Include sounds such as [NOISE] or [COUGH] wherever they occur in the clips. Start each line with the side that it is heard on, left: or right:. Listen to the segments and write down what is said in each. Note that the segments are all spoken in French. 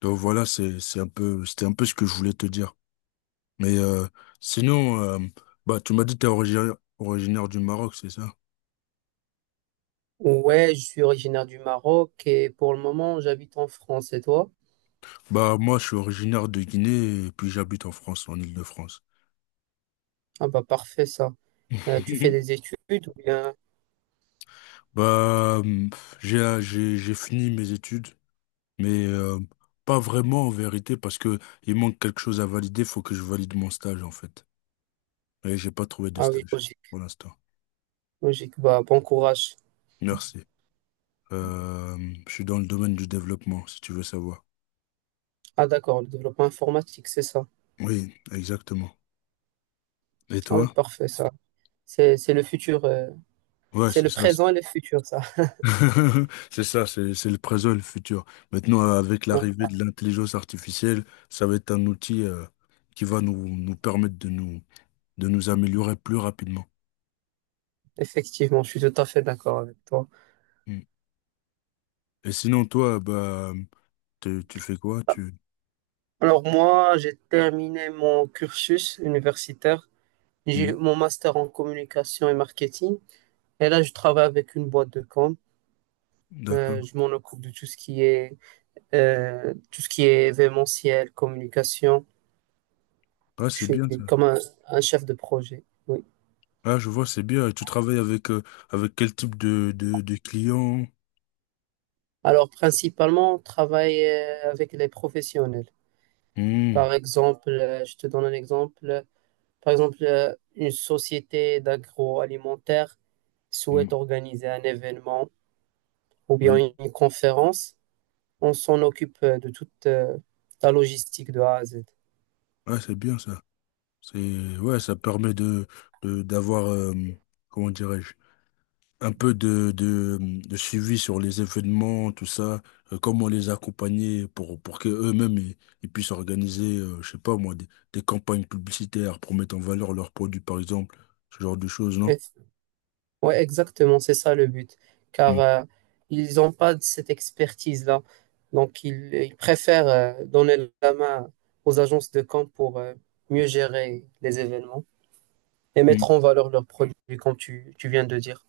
left: Donc voilà, c'est un peu c'était un peu ce que je voulais te dire. Mais sinon, bah tu m'as dit que t'es originaire du Maroc, c'est ça?
right: Ouais, je suis originaire du Maroc et pour le moment, j'habite en France. Et toi?
left: Bah moi je suis originaire de Guinée et puis j'habite en France, en Île-de-France.
right: Ah bah parfait ça. Tu fais des
left: [LAUGHS]
right: études ou bien...
left: Bah j'ai fini mes études, mais pas vraiment en vérité parce que il manque quelque chose à valider, faut que je valide mon stage en fait. Et j'ai pas trouvé de
right: Ah oui,
left: stage pour
right: logique,
left: l'instant.
right: logique. Bah bon courage.
left: Merci. Euh, je suis dans le domaine du développement, si tu veux savoir.
right: Ah d'accord, le développement informatique, c'est ça.
left: Oui, exactement. Et
right: Ah oui,
left: toi?
right: parfait ça. C'est le futur,
left: Ouais,
right: c'est
left: c'est
right: le
left: ça. C'est
right: présent et le futur ça.
left: [LAUGHS] c'est ça, c'est le présent, le futur. Maintenant, avec
right: [LAUGHS] Hein.
left: l'arrivée de l'intelligence artificielle, ça va être un outil qui va nous permettre de nous améliorer plus rapidement.
right: Effectivement, je suis tout à fait d'accord avec toi.
left: Mm. Et sinon, toi, bah, tu fais quoi? Tu...
right: Alors moi, j'ai terminé mon cursus universitaire. J'ai eu
left: Mm.
right: mon master en communication et marketing. Et là, je travaille avec une boîte de com.
left: D'accord.
right: Je m'en occupe de tout ce qui est tout ce qui est événementiel, communication.
left: Ah,
right: Je
left: c'est
right: suis
left: bien ça.
right: comme un chef de projet. Oui.
left: Ah, je vois, c'est bien. Et tu travailles avec, avec quel type de clients?
right: Alors principalement, on travaille avec les professionnels.
left: Mm.
right: Par exemple, je te donne un exemple. Par exemple, une société d'agroalimentaire
left: Mm.
right: souhaite organiser un événement ou bien
left: Oui.
right: une conférence. On s'en occupe de toute la logistique de A à Z.
left: Ah, c'est bien ça. C'est, ouais, ça permet d'avoir, comment dirais-je? Un peu de suivi sur les événements, tout ça, comment les accompagner pour que eux-mêmes ils puissent organiser, je sais pas moi, des campagnes publicitaires pour mettre en valeur leurs produits, par exemple, ce genre de choses, non?
right: Ouais, exactement, c'est ça le but. Car
left: Mm.
right: ils n'ont pas de cette expertise-là. Donc, ils préfèrent donner la main aux agences de camp pour mieux gérer les événements et
left: Mm.
right: mettre en valeur leurs produits, comme tu viens de dire.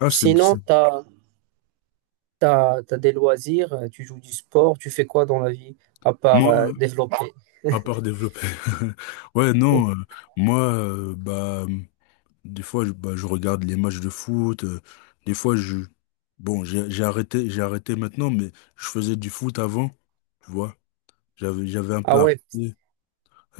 left: Ah,
right: Sinon, tu as, des loisirs, tu joues du sport, tu fais quoi dans la vie à part
left: moi,
right: développer?
left: à part développer, [LAUGHS] ouais, non, moi, bah, des fois, je, bah, je regarde les matchs de foot, des fois, je, bon, j'ai arrêté maintenant, mais je faisais du foot avant. Tu vois, j'avais un
right: Ah
left: peu
right: ouais,
left: arrêté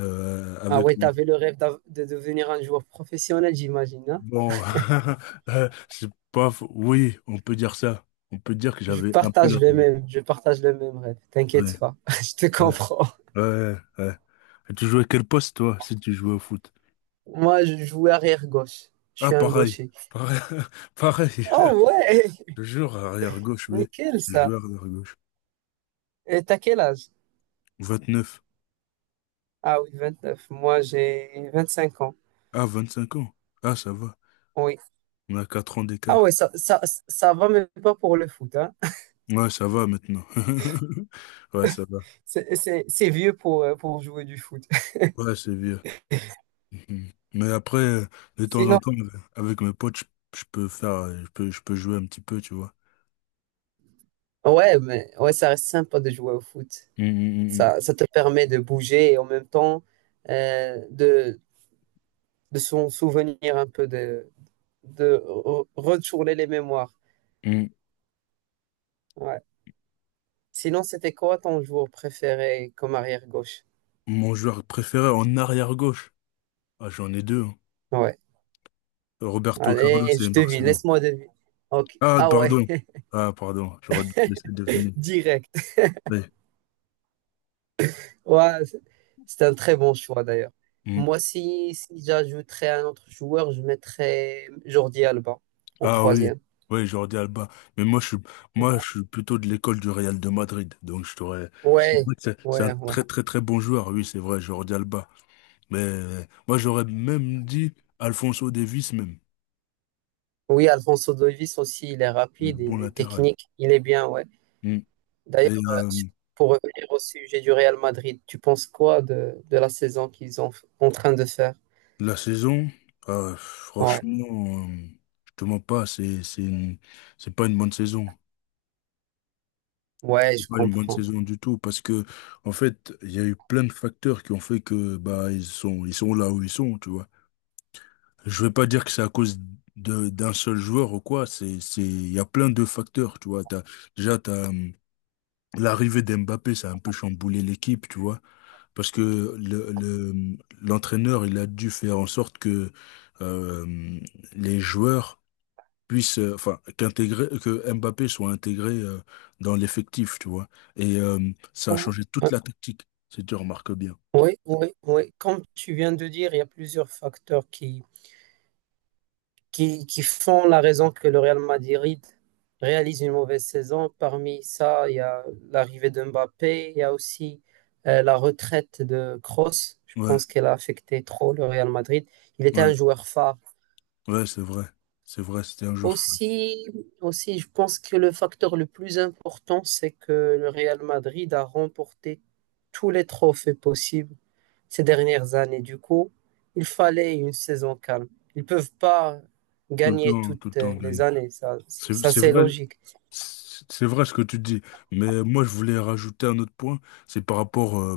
right: ah
left: avec
right: ouais,
left: le...
right: t'avais le rêve de devenir un joueur professionnel, j'imagine, hein.
left: Bon, [LAUGHS] c'est pas... faux. Oui, on peut dire ça. On peut dire que
right: Je
left: j'avais un peu
right: partage
left: la...
right: le même, je partage le même rêve. T'inquiète
left: Ouais,
right: pas, [LAUGHS] je te
left: ouais,
right: comprends.
left: ouais. Et tu jouais quel poste, toi, si tu jouais au foot?
right: Moi, je jouais arrière gauche. Je
left: Ah,
right: suis un
left: pareil.
right: gaucher.
left: Pareil. [LAUGHS] Pareil.
right: Oh ouais,
left: Toujours arrière-gauche,
right: [LAUGHS]
left: oui.
right: nickel
left: Je
right: ça.
left: jouais arrière-gauche.
right: Et t'as quel âge?
left: 29.
right: Ah oui, 29. Moi, j'ai 25 ans.
left: Ah, 25 ans. Ah, ça va.
right: Oui.
left: On a 4 ans
right: Ah
left: d'écart.
right: ouais, ça va même pas pour le foot, hein.
left: Ouais, ça va maintenant. [LAUGHS] Ouais, ça va.
right: C'est vieux pour jouer du foot.
left: Ouais, c'est vieux. Mm. Mais après, de
right: [LAUGHS]
left: temps en
right: Sinon,
left: temps, avec mes potes, je peux faire, je peux jouer un petit peu, tu vois.
right: ouais, mais ouais, ça reste sympa de jouer au foot.
left: Mm,
right: Ça te permet de bouger et en même temps euh, de, de s'en souvenir un peu, de, retourner les mémoires.
left: mm.
right: Ouais. Sinon, c'était quoi ton joueur préféré comme arrière-gauche?
left: Mon joueur préféré en arrière-gauche. Ah, j'en ai deux, hein.
right: Ouais.
left: Roberto Carlos
right: Allez,
left: et
right: je devine,
left: Marcelo.
right: laisse-moi deviner. Ok.
left: Ah,
right: Ah ouais,
left: pardon. Ah, pardon. J'aurais dû te laisser deviner.
right: [LAUGHS] direct.
left: Oui.
right: Ouais, c'est un très bon choix d'ailleurs.
left: Mm.
right: Moi, si, si j'ajouterais un autre joueur, je mettrais Jordi Alba en
left: Ah oui.
right: troisième.
left: Oui, Jordi Alba. Mais moi, je suis, moi, je suis plutôt de l'école du Real de Madrid. Donc, je t'aurais, je sais
right: Ouais,
left: pas que c'est un
right: ouais, ouais.
left: très, très, très bon joueur. Oui, c'est vrai, Jordi Alba. Mais moi, j'aurais même dit Alfonso Davies même.
right: Oui, Alfonso Davies aussi, il est
left: Un
right: rapide,
left: bon
right: il est
left: latéral.
right: technique, il est bien, ouais.
left: Mm. Et
right: D'ailleurs, euh, pour revenir au sujet du Real Madrid, tu penses quoi de la saison qu'ils ont en train de faire?
left: la saison,
right: Ouais,
left: franchement, je te mens pas, c'est pas une bonne saison.
right: ouais,
left: C'est
right: je
left: pas une bonne
right: comprends.
left: saison du tout parce que, en fait, il y a eu plein de facteurs qui ont fait que, bah, ils sont là où ils sont, tu vois. Je vais pas dire que c'est à cause de, d'un seul joueur ou quoi, il y a plein de facteurs, tu vois. T'as, déjà, t'as, l'arrivée d'Mbappé, ça a un peu chamboulé l'équipe, tu vois. Parce que le, l'entraîneur, il a dû faire en sorte que euh, les joueurs puissent, enfin, que Mbappé soit intégré dans l'effectif, tu vois. Et ça a
right: Ouais.
left: changé toute la tactique, si tu remarques bien.
right: Oui, oui, oui. Comme tu viens de dire, il y a plusieurs facteurs qui font la raison que le Real Madrid réalise une mauvaise saison. Parmi ça, il y a l'arrivée de Mbappé, il y a aussi la retraite de Kroos. Je
left: Ouais,
right: pense qu'elle a affecté trop le Real Madrid. Il était un
left: ouais,
right: joueur phare.
left: ouais, c'est vrai. C'est vrai, c'était un joueur fou.
right: Aussi, aussi, je pense que le facteur le plus important, c'est que le Real Madrid a remporté tous les trophées possibles ces dernières années. Du coup, il fallait une saison calme. Ils ne peuvent pas gagner
left: Tout le
right: toutes
left: temps
right: les
left: gagné.
right: années. Ça, ça
left: C'est
right: c'est
left: vrai,
right: logique.
left: c'est c'est vrai ce que tu dis. Mais moi, je voulais rajouter un autre point, c'est par rapport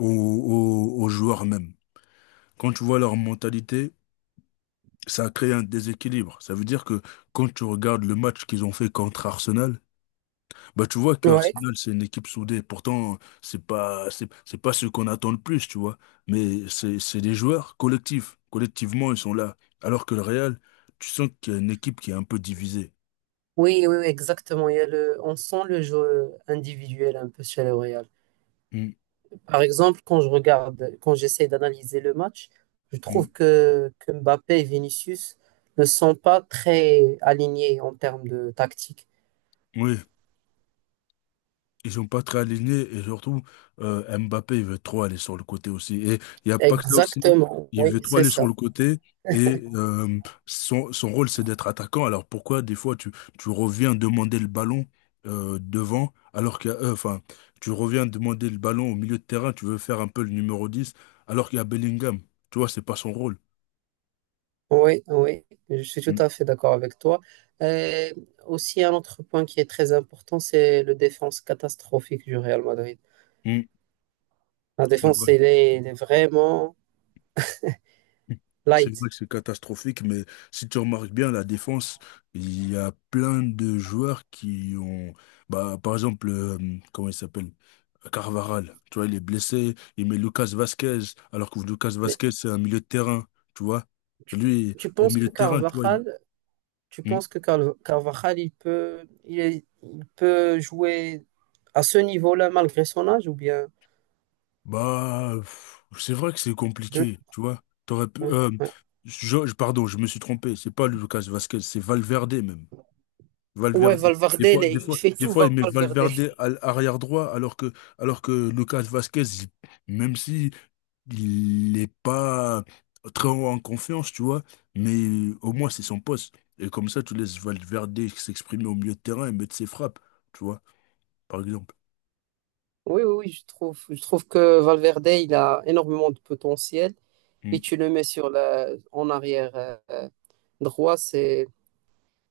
left: aux joueurs même. Quand tu vois leur mentalité, ça a créé un déséquilibre. Ça veut dire que quand tu regardes le match qu'ils ont fait contre Arsenal, bah tu vois que
right: Ouais.
left: Arsenal c'est une équipe soudée. Pourtant, c'est pas ce qu'on attend le plus, tu vois. Mais c'est des joueurs collectifs. Collectivement, ils sont là. Alors que le Real, tu sens qu'il y a une équipe qui est un peu divisée.
right: Oui, oui, oui, exactement. Il y a le, on sent le jeu individuel un peu chez le Real.
left: Mm,
right: Par exemple, quand je regarde, quand j'essaie d'analyser le match, je
left: mm.
right: trouve que Mbappé et Vinicius ne sont pas très alignés en termes de tactique.
left: Oui. Ils sont pas très alignés et surtout Mbappé il veut trop aller sur le côté aussi et il y a pas que ça aussi
right: Exactement,
left: il
right: oui,
left: veut trop
right: c'est
left: aller sur
right: ça.
left: le côté et son, son rôle c'est d'être attaquant alors pourquoi des fois tu, tu reviens demander le ballon devant alors qu'il y a enfin tu reviens demander le ballon au milieu de terrain tu veux faire un peu le numéro 10 alors qu'il y a Bellingham tu vois c'est pas son rôle.
right: Oui, oui, je suis tout
left: Mm,
right: à fait d'accord avec toi. Euh, Aussi, un autre point qui est très important, c'est le défense catastrophique du Real Madrid.
left: mm,
right: La
left: c'est vrai.
right: défense, elle est vraiment
left: C'est vrai
right: light.
left: que c'est catastrophique, mais si tu remarques bien la défense, il y a plein de joueurs qui ont, bah, par exemple, comment il s'appelle? Carvaral, tu vois, il est blessé, il met Lucas Vasquez, alors que Lucas
right: Mais
left: Vasquez, c'est un milieu de terrain, tu vois.
right: tu,
left: Lui,
right: tu
left: au
right: penses
left: milieu
right: que
left: de terrain, tu vois,
right: Carvajal, tu
left: Hmm.
right: penses que Carvajal, il peut, il est- il peut jouer à ce niveau-là malgré son âge ou bien?
left: Bah, pff, c'est vrai que c'est
right: je-
left: compliqué, tu vois. T'aurais pu,
right: oui, oui.
left: pardon, je me suis trompé, c'est pas Lucas Vasquez, c'est Valverde même.
right: Ouais,
left: Valverde.
right: Valverde, il est- il fait
left: Des
right: tout
left: fois, il met
right: Valverde.
left: Valverde à l'arrière droit, alors que Lucas Vasquez, même si il n'est pas très en confiance, tu vois, mais au moins c'est son poste. Et comme ça, tu laisses Valverde s'exprimer au milieu de terrain et mettre ses frappes, tu vois, par exemple.
right: Oui, oui, oui, je trouve que Valverde, il a énormément de potentiel. Et
left: Mm,
right: tu le mets sur la, en arrière euh, droit,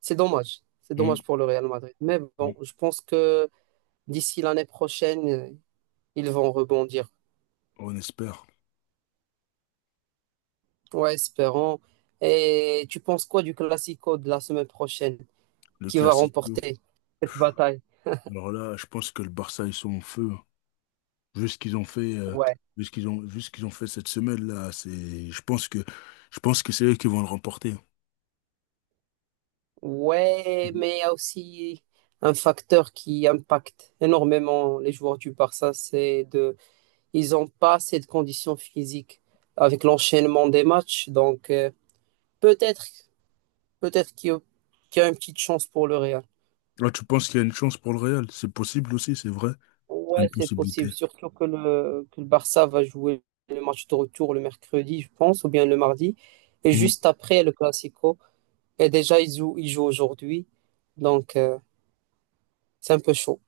right: c'est dommage. C'est
left: mm,
right: dommage pour le Real Madrid. Mais bon,
left: mm.
right: je pense que d'ici l'année prochaine, ils vont rebondir.
left: On espère.
right: Ouais, espérons. Et tu penses quoi du Classico de la semaine prochaine?
left: Le
right: Qui va
left: classique.
right: remporter cette bataille?
left: Alors là, je pense que le Barça, ils sont en feu, hein. Vu ce qu'ils ont fait,
right: Ouais.
left: vu ce qu'ils ont fait cette semaine-là, c'est, je pense que c'est eux qui vont le remporter.
right: Ouais,
left: Mhm.
right: mais il y a aussi un facteur qui impacte énormément les joueurs du Barça, c'est de, ils n'ont pas assez de conditions physiques avec l'enchaînement des matchs. Donc, peut-être, peut-être qu'il y a une petite chance pour le Real.
left: Là, tu penses qu'il y a une chance pour le Real? C'est possible aussi, c'est vrai. C'est une
right: Ouais, c'est
left: possibilité.
right: possible. Surtout que le Barça va jouer le match de retour le mercredi, je pense, ou bien le mardi. Et juste après le Classico. Et déjà, ils jouent aujourd'hui. Donc, c'est un peu chaud.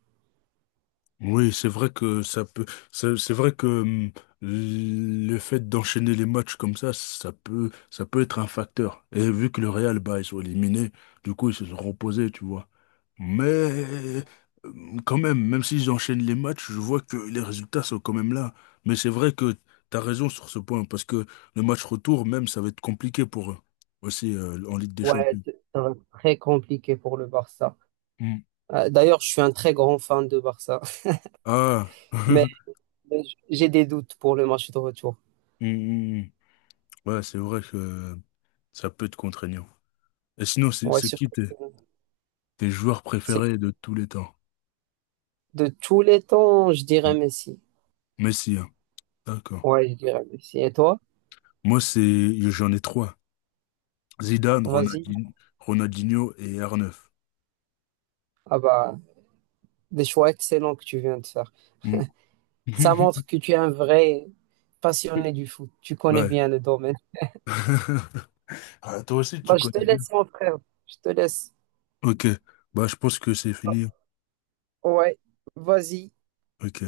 left: Oui, c'est vrai que ça peut, c'est vrai que le fait d'enchaîner les matchs comme ça, ça peut être un facteur. Et vu que le Real, bah, ils sont éliminés, du coup, ils se sont reposés, tu vois. Mais quand même, même s'ils enchaînent les matchs, je vois que les résultats sont quand même là. Mais c'est vrai que t'as raison sur ce point, parce que le match retour, même, ça va être compliqué pour eux, aussi, en Ligue des
right: Ouais,
left: Champions.
right: ça va être très compliqué pour le Barça.
left: Hum.
right: D'ailleurs, je suis un très grand fan de Barça. [LAUGHS]
left: Ah, [LAUGHS]
right: Mais,
left: Hum,
right: mais j'ai des doutes pour le match de retour.
left: hum. Ouais, c'est vrai que ça peut être contraignant. Et sinon, c'est
right: Ouais,
left: c'est
right: surtout.
left: qui tes, tes joueurs
right: C'est
left: préférés de tous les temps?
right: de tous les temps, je dirais
left: Mm.
right: Messi.
left: Messi, hein. D'accord.
right: Ouais, je dirais Messi. Et toi?
left: Moi, c'est, j'en ai trois. Zidane,
right: Vas-y.
left: Ronaldinho et R9.
right: Ah bah, des choix excellents que tu viens de faire.
left: Mm.
right: Ça montre
left: [LAUGHS]
right: que tu es un vrai passionné du foot. Tu connais
left: Ouais.
right: bien le domaine.
left: [LAUGHS] Ah, toi aussi, tu
right: Bah, je te
left: connais bien.
right: laisse, mon frère. Je te laisse.
left: Ok. Bah, je pense que c'est fini.
right: Ouais. Vas-y.
left: Ok.